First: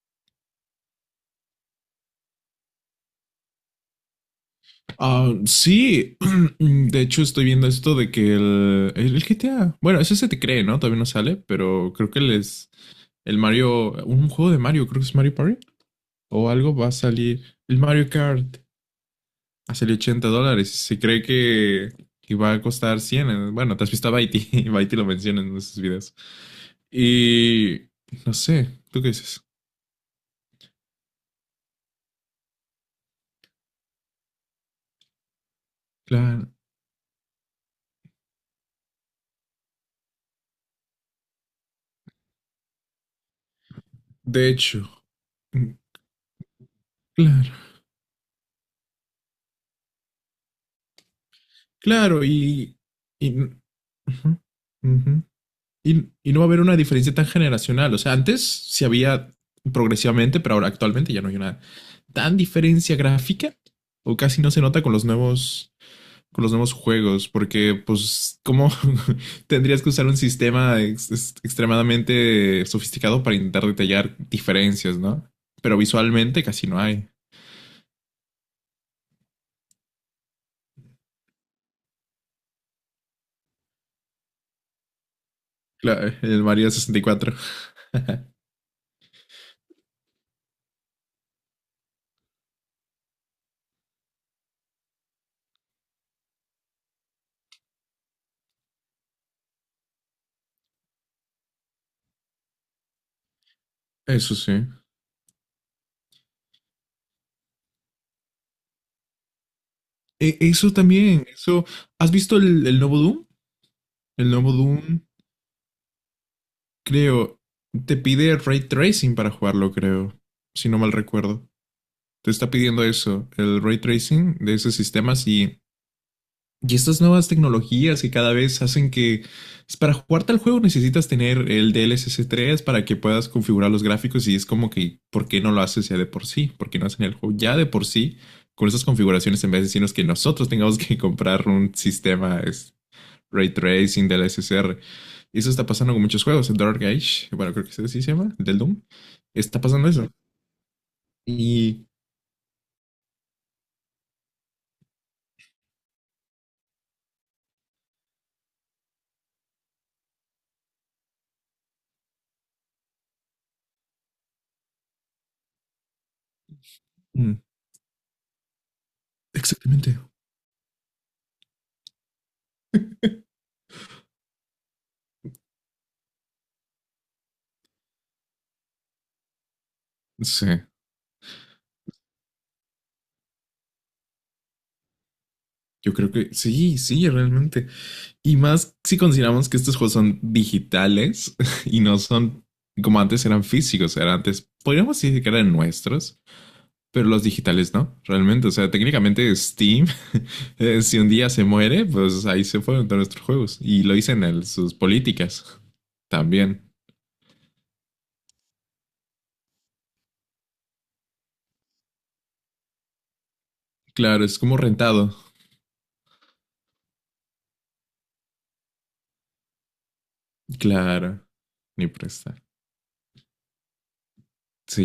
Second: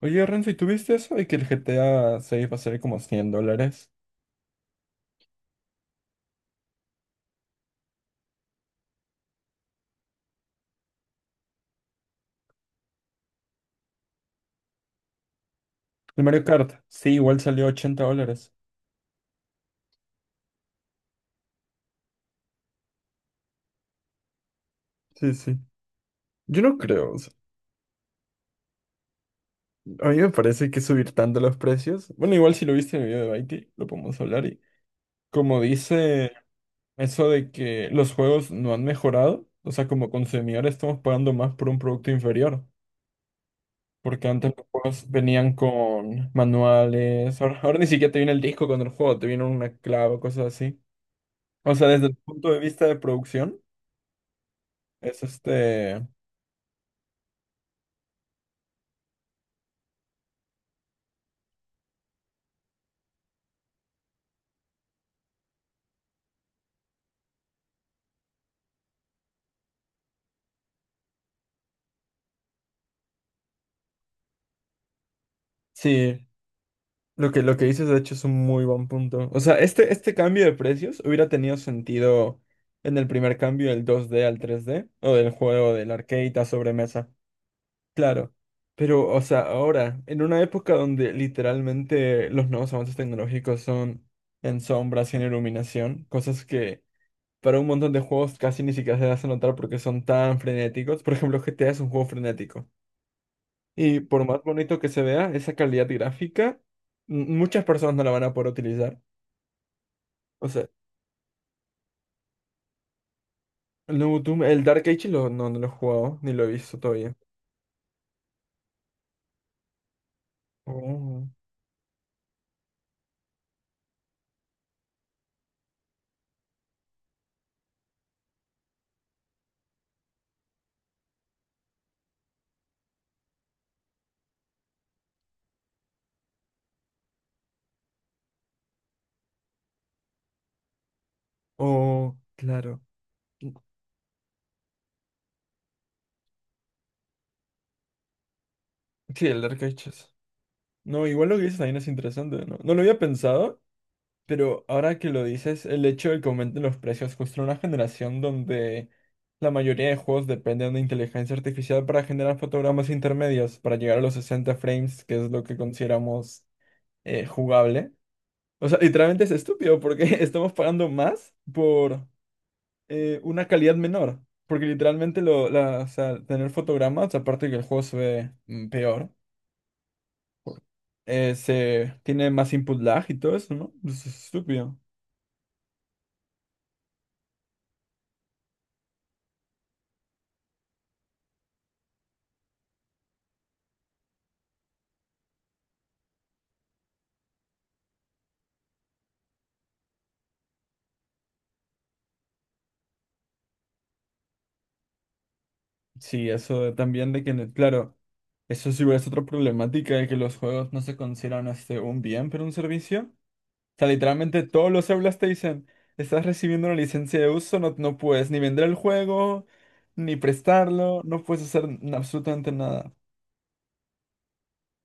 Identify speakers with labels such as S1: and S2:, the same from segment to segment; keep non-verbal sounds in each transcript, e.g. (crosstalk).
S1: Oye, Renzo, ¿y tú viste eso de que el GTA 6 va a salir como $100?
S2: Ah, sí, (clears throat) de hecho estoy viendo esto de que el GTA, bueno, eso se te cree, ¿no? Todavía no sale, pero creo que les, el Mario, un juego de Mario, creo que es Mario Party
S1: El Mario
S2: o
S1: Kart,
S2: algo va a
S1: sí, igual
S2: salir,
S1: salió
S2: el
S1: 80
S2: Mario
S1: dólares.
S2: Kart a salir $80, y se cree que va a costar 100. Bueno, te has visto a Baiti, (laughs) y Baiti lo
S1: Sí,
S2: menciona
S1: sí.
S2: en sus videos.
S1: Yo no creo. O sea,
S2: Y no sé, ¿tú qué dices?
S1: a mí me parece que subir tanto los precios. Bueno, igual si lo viste en el video de Baiti, lo podemos hablar. Y como dice
S2: Claro,
S1: eso de que los juegos no han mejorado, o sea, como consumidores estamos pagando más por un producto inferior. Porque
S2: de
S1: antes los
S2: hecho.
S1: juegos venían
S2: mm,
S1: con manuales.
S2: claro,
S1: Ahora ni siquiera te viene el disco con el juego, te viene una clave, o cosas así. O sea, desde el
S2: claro,
S1: punto de vista de
S2: uh
S1: producción.
S2: -huh, uh
S1: Es
S2: -huh.
S1: este.
S2: Y no va a haber una diferencia tan generacional. O sea, antes sí había progresivamente, pero ahora actualmente ya no hay una tan diferencia gráfica, o casi no se nota con los nuevos juegos, porque pues cómo (laughs) tendrías que usar un sistema extremadamente sofisticado para intentar detallar diferencias, ¿no? Pero
S1: Sí,
S2: visualmente casi no hay.
S1: lo que dices de hecho es un muy buen punto. O sea, este cambio de precios hubiera tenido sentido en el primer cambio del dos d al tres d o del juego del
S2: Claro,
S1: arcade
S2: el
S1: a
S2: Mario sesenta y
S1: sobremesa.
S2: cuatro
S1: Claro. Pero, o sea, ahora, en una época donde literalmente los nuevos avances tecnológicos son en sombras y en iluminación, cosas que para un montón de juegos casi ni siquiera se hacen notar porque son tan frenéticos. Por ejemplo, GTA es un juego frenético. Y por
S2: Eso
S1: más
S2: sí.
S1: bonito que se vea, esa calidad gráfica, muchas personas no la van a poder utilizar.
S2: E,
S1: O sea,
S2: eso también, eso ¿Has visto el nuevo Doom?
S1: el nuevo
S2: El
S1: Doom,
S2: nuevo
S1: el Dark
S2: Doom,
S1: Age lo, no, no lo he jugado, ni lo he visto todavía.
S2: creo, te pide ray tracing para jugarlo, creo, si no mal
S1: Oh,
S2: recuerdo. Te está pidiendo eso, el ray tracing de esos sistemas, y estas nuevas tecnologías que cada vez hacen que, pues, para jugar tal juego necesitas tener el DLSS 3 para que puedas configurar los gráficos, y es como que, ¿por qué no lo haces ya de por sí? ¿Por qué no hacen el juego ya de por sí con esas configuraciones en vez de decirnos que nosotros tengamos que (laughs) comprar un
S1: oh,
S2: sistema es,
S1: claro.
S2: ray tracing del r y eso está pasando con muchos juegos. El Dark Age, bueno, creo que ese sí se llama, del Doom.
S1: Sí, el
S2: Está
S1: Dark
S2: pasando
S1: Age
S2: eso.
S1: es- no, igual lo que dices también
S2: Y.
S1: es interesante, ¿no? No lo había pensado, pero ahora que lo dices, el hecho de que aumenten los precios justo en una generación donde la mayoría de juegos dependen de inteligencia artificial para generar fotogramas intermedios, para llegar a los 60 frames, que es lo que consideramos
S2: mm,
S1: jugable. O sea, literalmente es estúpido
S2: Exactamente.
S1: porque (laughs) estamos pagando más por una calidad menor. Porque literalmente lo, la, o sea, tener fotogramas, aparte que el juego se ve peor,
S2: Sí.
S1: se tiene más input lag y todo eso, ¿no? Eso es estúpido.
S2: Yo creo que sí, sí, realmente. Y más si consideramos que estos juegos son digitales, (laughs) y no son como antes. Eran físicos, eran antes, podríamos decir que eran nuestros, pero los digitales no, realmente. O sea, técnicamente Steam, (laughs) si un día se muere, pues ahí se fueron todos nuestros juegos. Y lo dicen en sus políticas
S1: Sí,
S2: también.
S1: también de que, claro, eso sí es igual es otra problemática de que los juegos no se consideran este, un bien, pero un servicio. Sea,
S2: Claro, es
S1: literalmente
S2: como
S1: todos los
S2: rentado.
S1: Eulast te dicen, estás recibiendo una licencia de uso, no, no puedes ni vender el juego, ni prestarlo,
S2: Claro,
S1: no puedes hacer
S2: ni prestar.
S1: absolutamente nada.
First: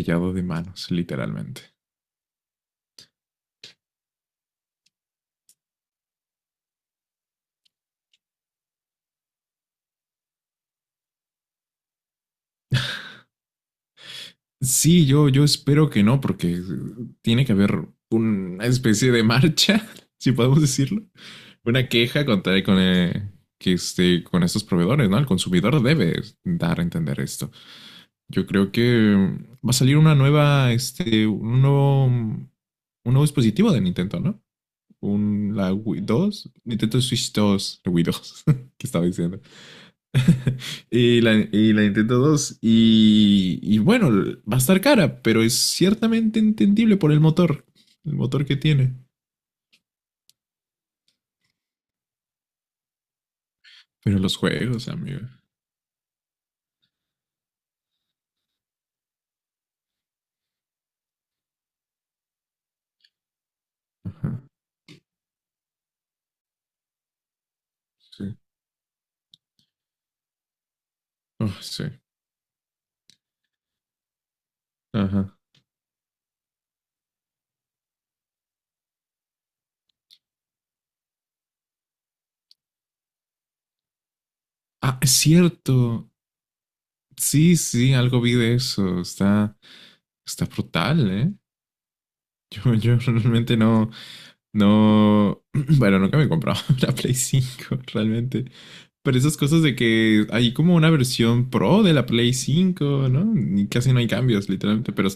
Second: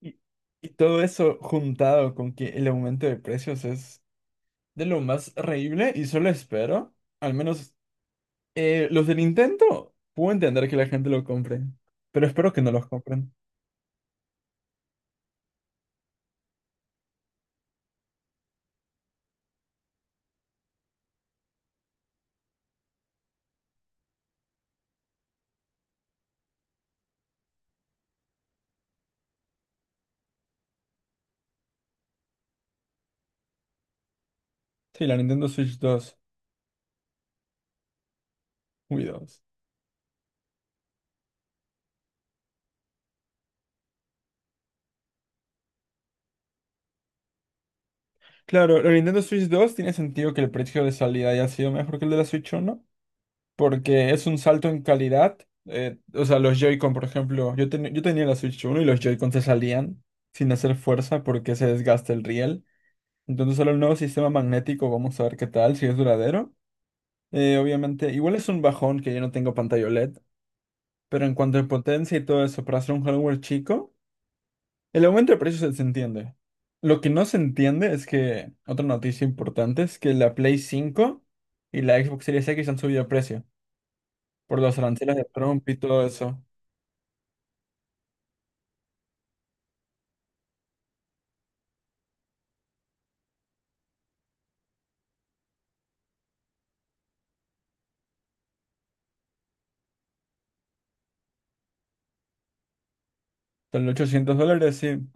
S1: Y,
S2: de
S1: y
S2: manos,
S1: todo eso
S2: literalmente.
S1: juntado con que el aumento de precios es de lo más reíble y solo espero, al menos los de Nintendo, puedo entender que la gente lo compre, pero espero que no los compren.
S2: Sí, yo espero que no, porque tiene que haber una especie de marcha, (laughs) si podemos decirlo. Una queja contra con estos proveedores, ¿no? El consumidor debe dar a entender esto. Yo creo que va a salir una nueva, este, un nuevo, mm, un nuevo dispositivo de Nintendo, ¿no?
S1: Sí, la Nintendo
S2: Un, la
S1: Switch
S2: Wii
S1: dos
S2: 2 Nintendo Switch 2, la Wii 2, (laughs) que
S1: uy,
S2: estaba diciendo.
S1: 2.
S2: (laughs) Y la Nintendo 2. Y bueno, va a estar cara, pero es ciertamente entendible por el motor. El motor que
S1: Claro, la
S2: tiene.
S1: Nintendo Switch 2 tiene sentido que el precio de salida haya sido mejor que el de la Switch 1, porque
S2: Pero
S1: es
S2: los
S1: un salto en
S2: juegos, amigo.
S1: calidad. O sea, los Joy-Con, por ejemplo, yo tenía la Switch 1 y los Joy-Con se salían sin hacer fuerza porque se desgasta el riel. Entonces, ahora el nuevo sistema
S2: Ajá,
S1: magnético, vamos a ver qué tal, si es duradero. Obviamente, igual
S2: sí.
S1: es un bajón que yo no tengo pantalla OLED, pero en cuanto
S2: Oh,
S1: a
S2: sí.
S1: potencia y todo eso, para hacer un hardware chico, el aumento
S2: Ajá.
S1: de precios se entiende. Lo que no se entiende es que, otra noticia importante es que la Play cinco y la Xbox Series X han subido de precio por los
S2: Ah, es
S1: aranceles de Trump y todo
S2: cierto.
S1: eso.
S2: Sí, sí, algo vi de eso. Está, está brutal, ¿eh? Yo, (laughs) yo realmente no, no, (clears throat) bueno, nunca me he comprado (laughs) una Play 5 realmente. Pero esas cosas de que hay como una versión pro de la Play 5, ¿no? Y
S1: Sale
S2: casi no hay
S1: 800
S2: cambios,
S1: dólares,
S2: literalmente,
S1: sí.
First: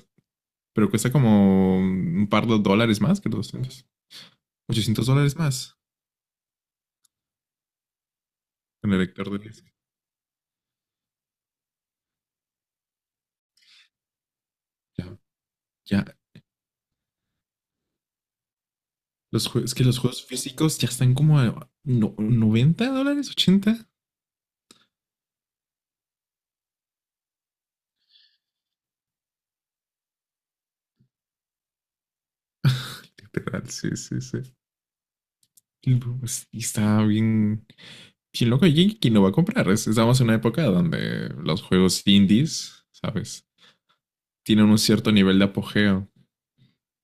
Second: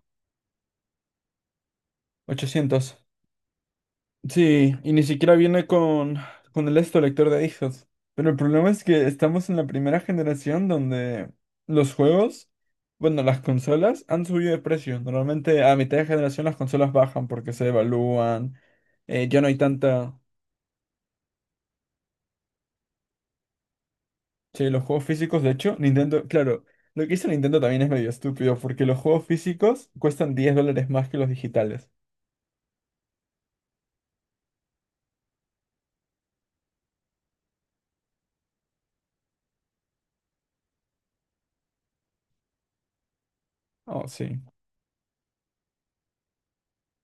S2: pero cuesta como un par de
S1: 800.
S2: dólares más que los 200.
S1: Sí, y ni
S2: $800
S1: siquiera viene
S2: más
S1: con el esto lector de discos. Pero el problema es
S2: con el
S1: que
S2: lector
S1: estamos
S2: de
S1: en la
S2: disco.
S1: primera generación donde los juegos, bueno, las consolas han subido de precio.
S2: Ya,
S1: Normalmente a mitad
S2: ya.
S1: de generación las consolas bajan porque se devalúan. Ya
S2: Los
S1: no hay
S2: juegos, es que los
S1: tanta.
S2: juegos físicos ya están como a $90, ochenta.
S1: Sí, los juegos físicos, de hecho, Nintendo, claro, lo que hizo Nintendo también es medio estúpido porque los juegos físicos cuestan $10 más que los digitales.
S2: Literal, sí, sí, sí. Y está bien, bien loco. ¿Y quién lo va a comprar? Estamos en una época donde los juegos indies, ¿sabes?
S1: Oh, sí.
S2: Tienen un cierto nivel de apogeo.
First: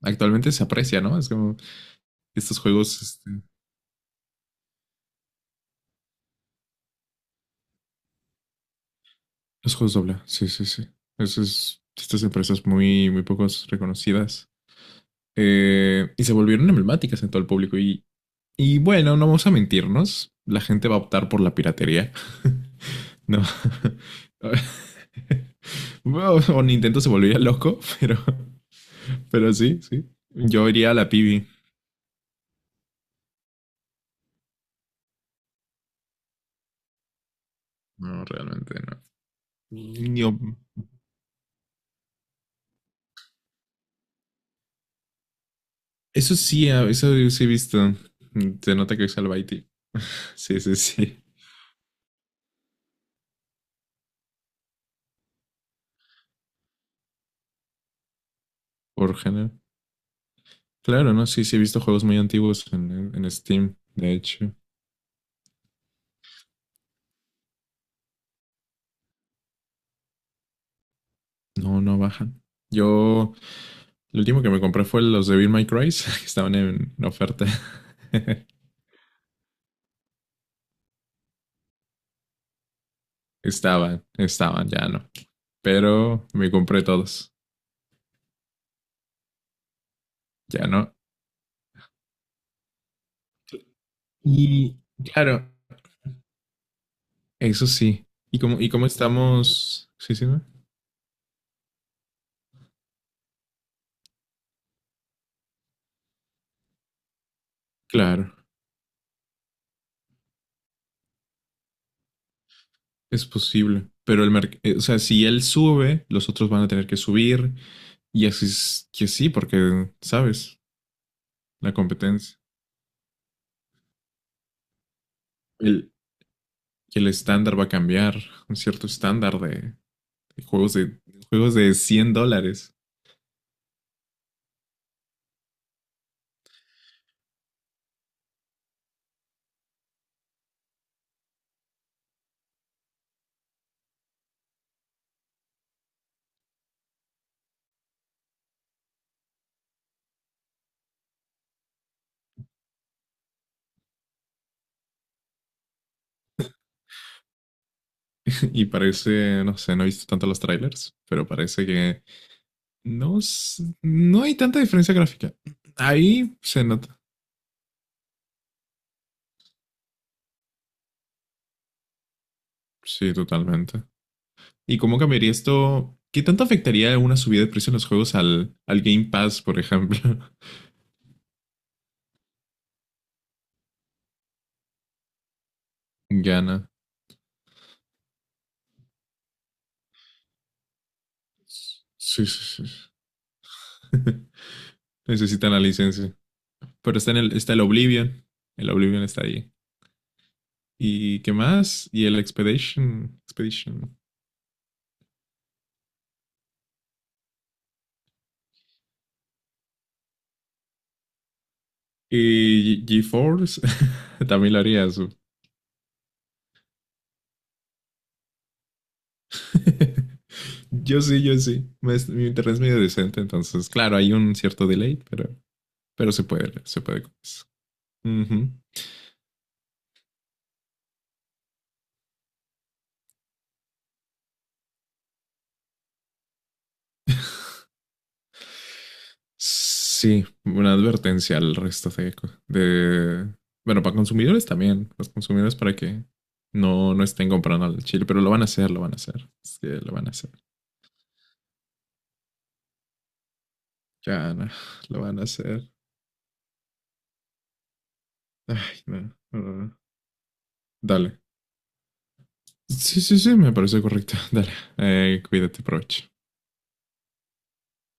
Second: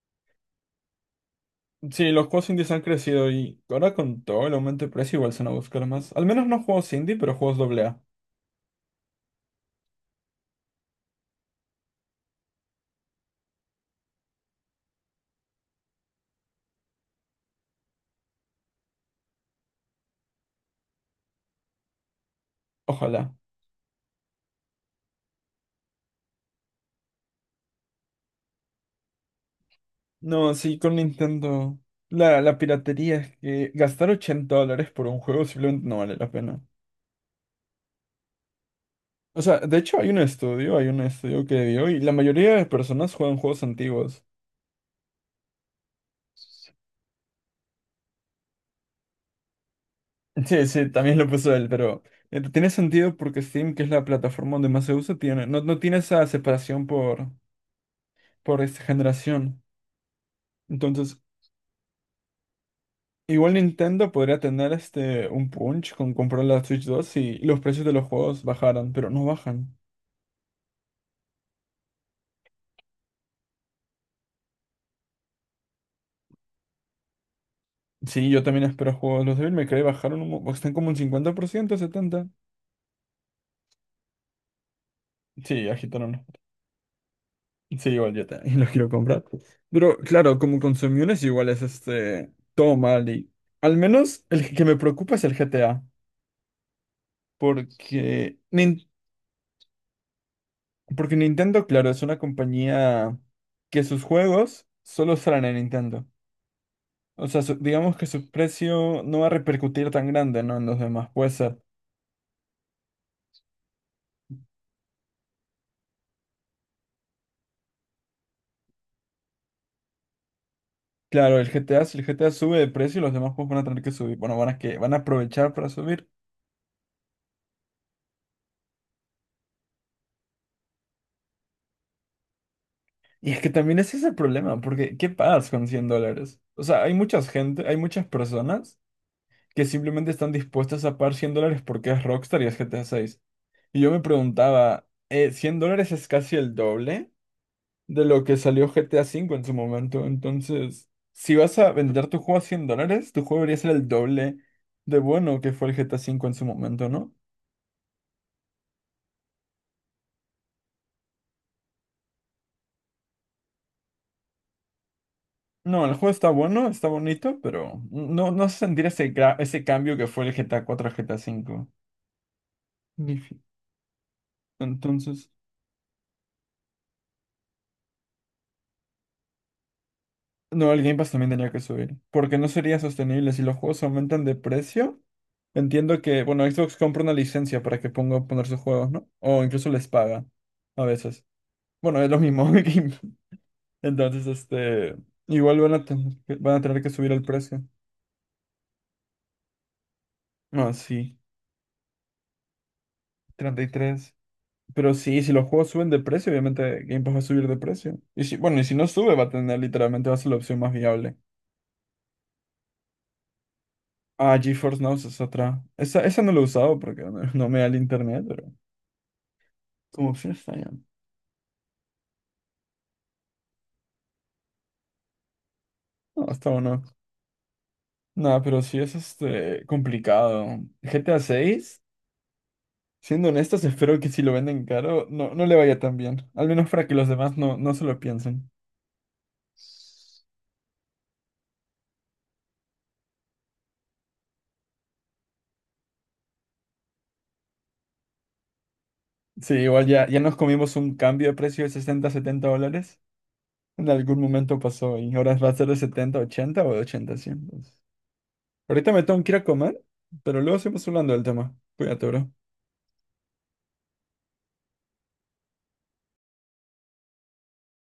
S2: Actualmente se aprecia, ¿no? Es como
S1: Sí, los juegos
S2: estos
S1: indies han
S2: juegos,
S1: crecido
S2: este,
S1: y ahora con todo el aumento de precio igual se van a buscar más. Al menos no juegos indie, pero juegos doble A.
S2: los juegos doble, sí, sí, sí. Eso es. Estas empresas muy, muy pocos reconocidas. Y se volvieron emblemáticas en todo el público. Y bueno, no vamos a mentirnos, la gente va a optar por la piratería. (laughs)
S1: Ojalá.
S2: No. (laughs) Bueno, o Nintendo se volvería loco, (laughs) pero sí, sí.
S1: No,
S2: Yo
S1: sí,
S2: iría a
S1: con
S2: la pibi.
S1: Nintendo. La piratería es que gastar $80 por un juego simplemente no vale la pena.
S2: No, realmente no.
S1: O sea, de hecho hay un
S2: Yo-
S1: estudio, hay un estudio que dio y la mayoría de personas juegan juegos antiguos.
S2: Eso sí, ah, eso sí he visto. Se nota que es al Baiti. Sí,
S1: Sí,
S2: sí,
S1: sí, también
S2: sí.
S1: lo puso él, pero tiene sentido porque Steam, que es la plataforma donde más se usa, tiene, no, no tiene esa separación por esta
S2: Por género.
S1: generación.
S2: Claro,
S1: Entonces,
S2: no, sí, sí he visto juegos muy antiguos en
S1: igual
S2: Steam,
S1: Nintendo
S2: de
S1: podría
S2: hecho.
S1: tener este un punch con comprar la Switch 2 si los precios de los juegos bajaran, pero no bajan.
S2: No, no bajan. Yo, lo último que me compré fue los de Bill My Cry, (laughs) que estaban en oferta. (laughs)
S1: Sí, yo también espero juegos. Los Devil May Cry bajaron están como un 50%, 70%.
S2: Estaban, estaban, ya no.
S1: Sí, agitaron
S2: Pero
S1: precios.
S2: me compré todos,
S1: Sí, igual yo también (laughs) los quiero comprar. Pero claro, como
S2: ya no.
S1: consumidores igual es este todo mal y al menos el que me
S2: Y
S1: preocupa es el
S2: claro,
S1: GTA,
S2: eso sí.
S1: porque
S2: Y cómo
S1: Nin-
S2: estamos? Sí, sí, ¿no?
S1: porque Nintendo, claro, es una compañía que sus juegos solo salen en Nintendo. O sea, digamos que su
S2: Claro,
S1: precio no va a repercutir tan grande, ¿no? En los demás. Puede ser.
S2: es posible. Pero o sea, si él sube, los otros van a tener que subir. Y así es que sí, porque, ¿sabes?
S1: Claro, el
S2: La
S1: GTA, si el GTA
S2: competencia.
S1: sube de precio, los demás juegos van a tener que subir. Bueno, van a aprovechar para
S2: El,
S1: subir.
S2: que el estándar va a cambiar, un cierto estándar de juegos de juegos de $100.
S1: Y es que también ese es el problema, porque ¿qué pagas con $100? O sea, hay mucha gente, hay muchas personas que simplemente están dispuestas a pagar $100 porque es Rockstar y es GTA 6. Y yo me preguntaba, ¿$100 es casi el doble de lo que salió GTA V en su momento? Entonces, si vas a vender tu juego a $100, tu juego debería ser el doble de bueno que fue el GTA V en su momento, ¿no?
S2: (laughs) Y parece, no sé, no he visto tanto los trailers, pero parece que no, no hay tanta diferencia gráfica.
S1: No, el juego está
S2: Ahí se
S1: bueno, está
S2: nota.
S1: bonito, pero no, no se sentir ese, ese cambio que fue el GTA 4 a GTA V.
S2: Sí,
S1: Difí-.
S2: totalmente. ¿Y cómo
S1: Entonces,
S2: cambiaría esto? ¿Qué tanto afectaría una subida de precio en los juegos al, al Game Pass, por ejemplo?
S1: no, el Game Pass también tenía que subir, porque no sería sostenible si los juegos aumentan de precio. Entiendo que,
S2: (laughs)
S1: bueno,
S2: Gana.
S1: Xbox compra una licencia para que ponga poner sus juegos, ¿no? O incluso les paga a veces. Bueno, es lo
S2: Sí, sí,
S1: mismo. (laughs)
S2: sí.
S1: Game-. Entonces,
S2: (laughs)
S1: este,
S2: Necesitan
S1: igual
S2: la
S1: van a,
S2: licencia.
S1: van a tener que
S2: Pero está
S1: subir
S2: en
S1: el
S2: el, está el
S1: precio.
S2: Oblivion. El Oblivion está ahí.
S1: Ah, sí,
S2: ¿Y qué más? Y el Expedition.
S1: treinta y
S2: Expedition.
S1: tres Pero sí, si los juegos suben de precio, obviamente Game Pass va a subir de precio. Y si, bueno, y si no sube, va a tener literalmente, va a ser la opción más viable.
S2: GeForce. (laughs)
S1: Ah,
S2: También lo
S1: GeForce
S2: haría
S1: Now esa
S2: su.
S1: es otra. Esa no la he usado porque no, (laughs) no me da el internet, pero como
S2: (laughs)
S1: opción está bien.
S2: Yo sí, yo sí. Mi internet es medio decente, entonces, claro, hay un cierto delay, pero
S1: No, está
S2: se
S1: bueno.
S2: puede con eso.
S1: Nada,
S2: Ujú.
S1: pero sí es este complicado. GTA 6, siendo honestos, espero que si lo venden caro, no, no le vaya tan bien. Al menos para que los demás no, no se lo piensen.
S2: Sí, una advertencia al resto de, de- bueno, para consumidores también. Los consumidores para que no, no estén comprando al chile, pero lo van a hacer, lo van a hacer.
S1: Sí,
S2: Sí,
S1: igual
S2: lo
S1: ya,
S2: van a
S1: ya
S2: hacer.
S1: nos comimos un cambio de precio de 60 70 dólares. En algún
S2: Ya, no,
S1: momento
S2: (laughs)
S1: pasó
S2: lo
S1: y
S2: van a
S1: ahora va a ser
S2: hacer.
S1: de 70 80 o de 80, 100.
S2: Ay,
S1: Ahorita
S2: no,
S1: me
S2: no,
S1: tengo que ir
S2: no,
S1: a
S2: no.
S1: comer, pero luego seguimos hablando
S2: Dale.
S1: del tema. Cuídate, bro.
S2: Sí, sí, sí, me parece correcto. (laughs) Dale. Cuídate, provecho.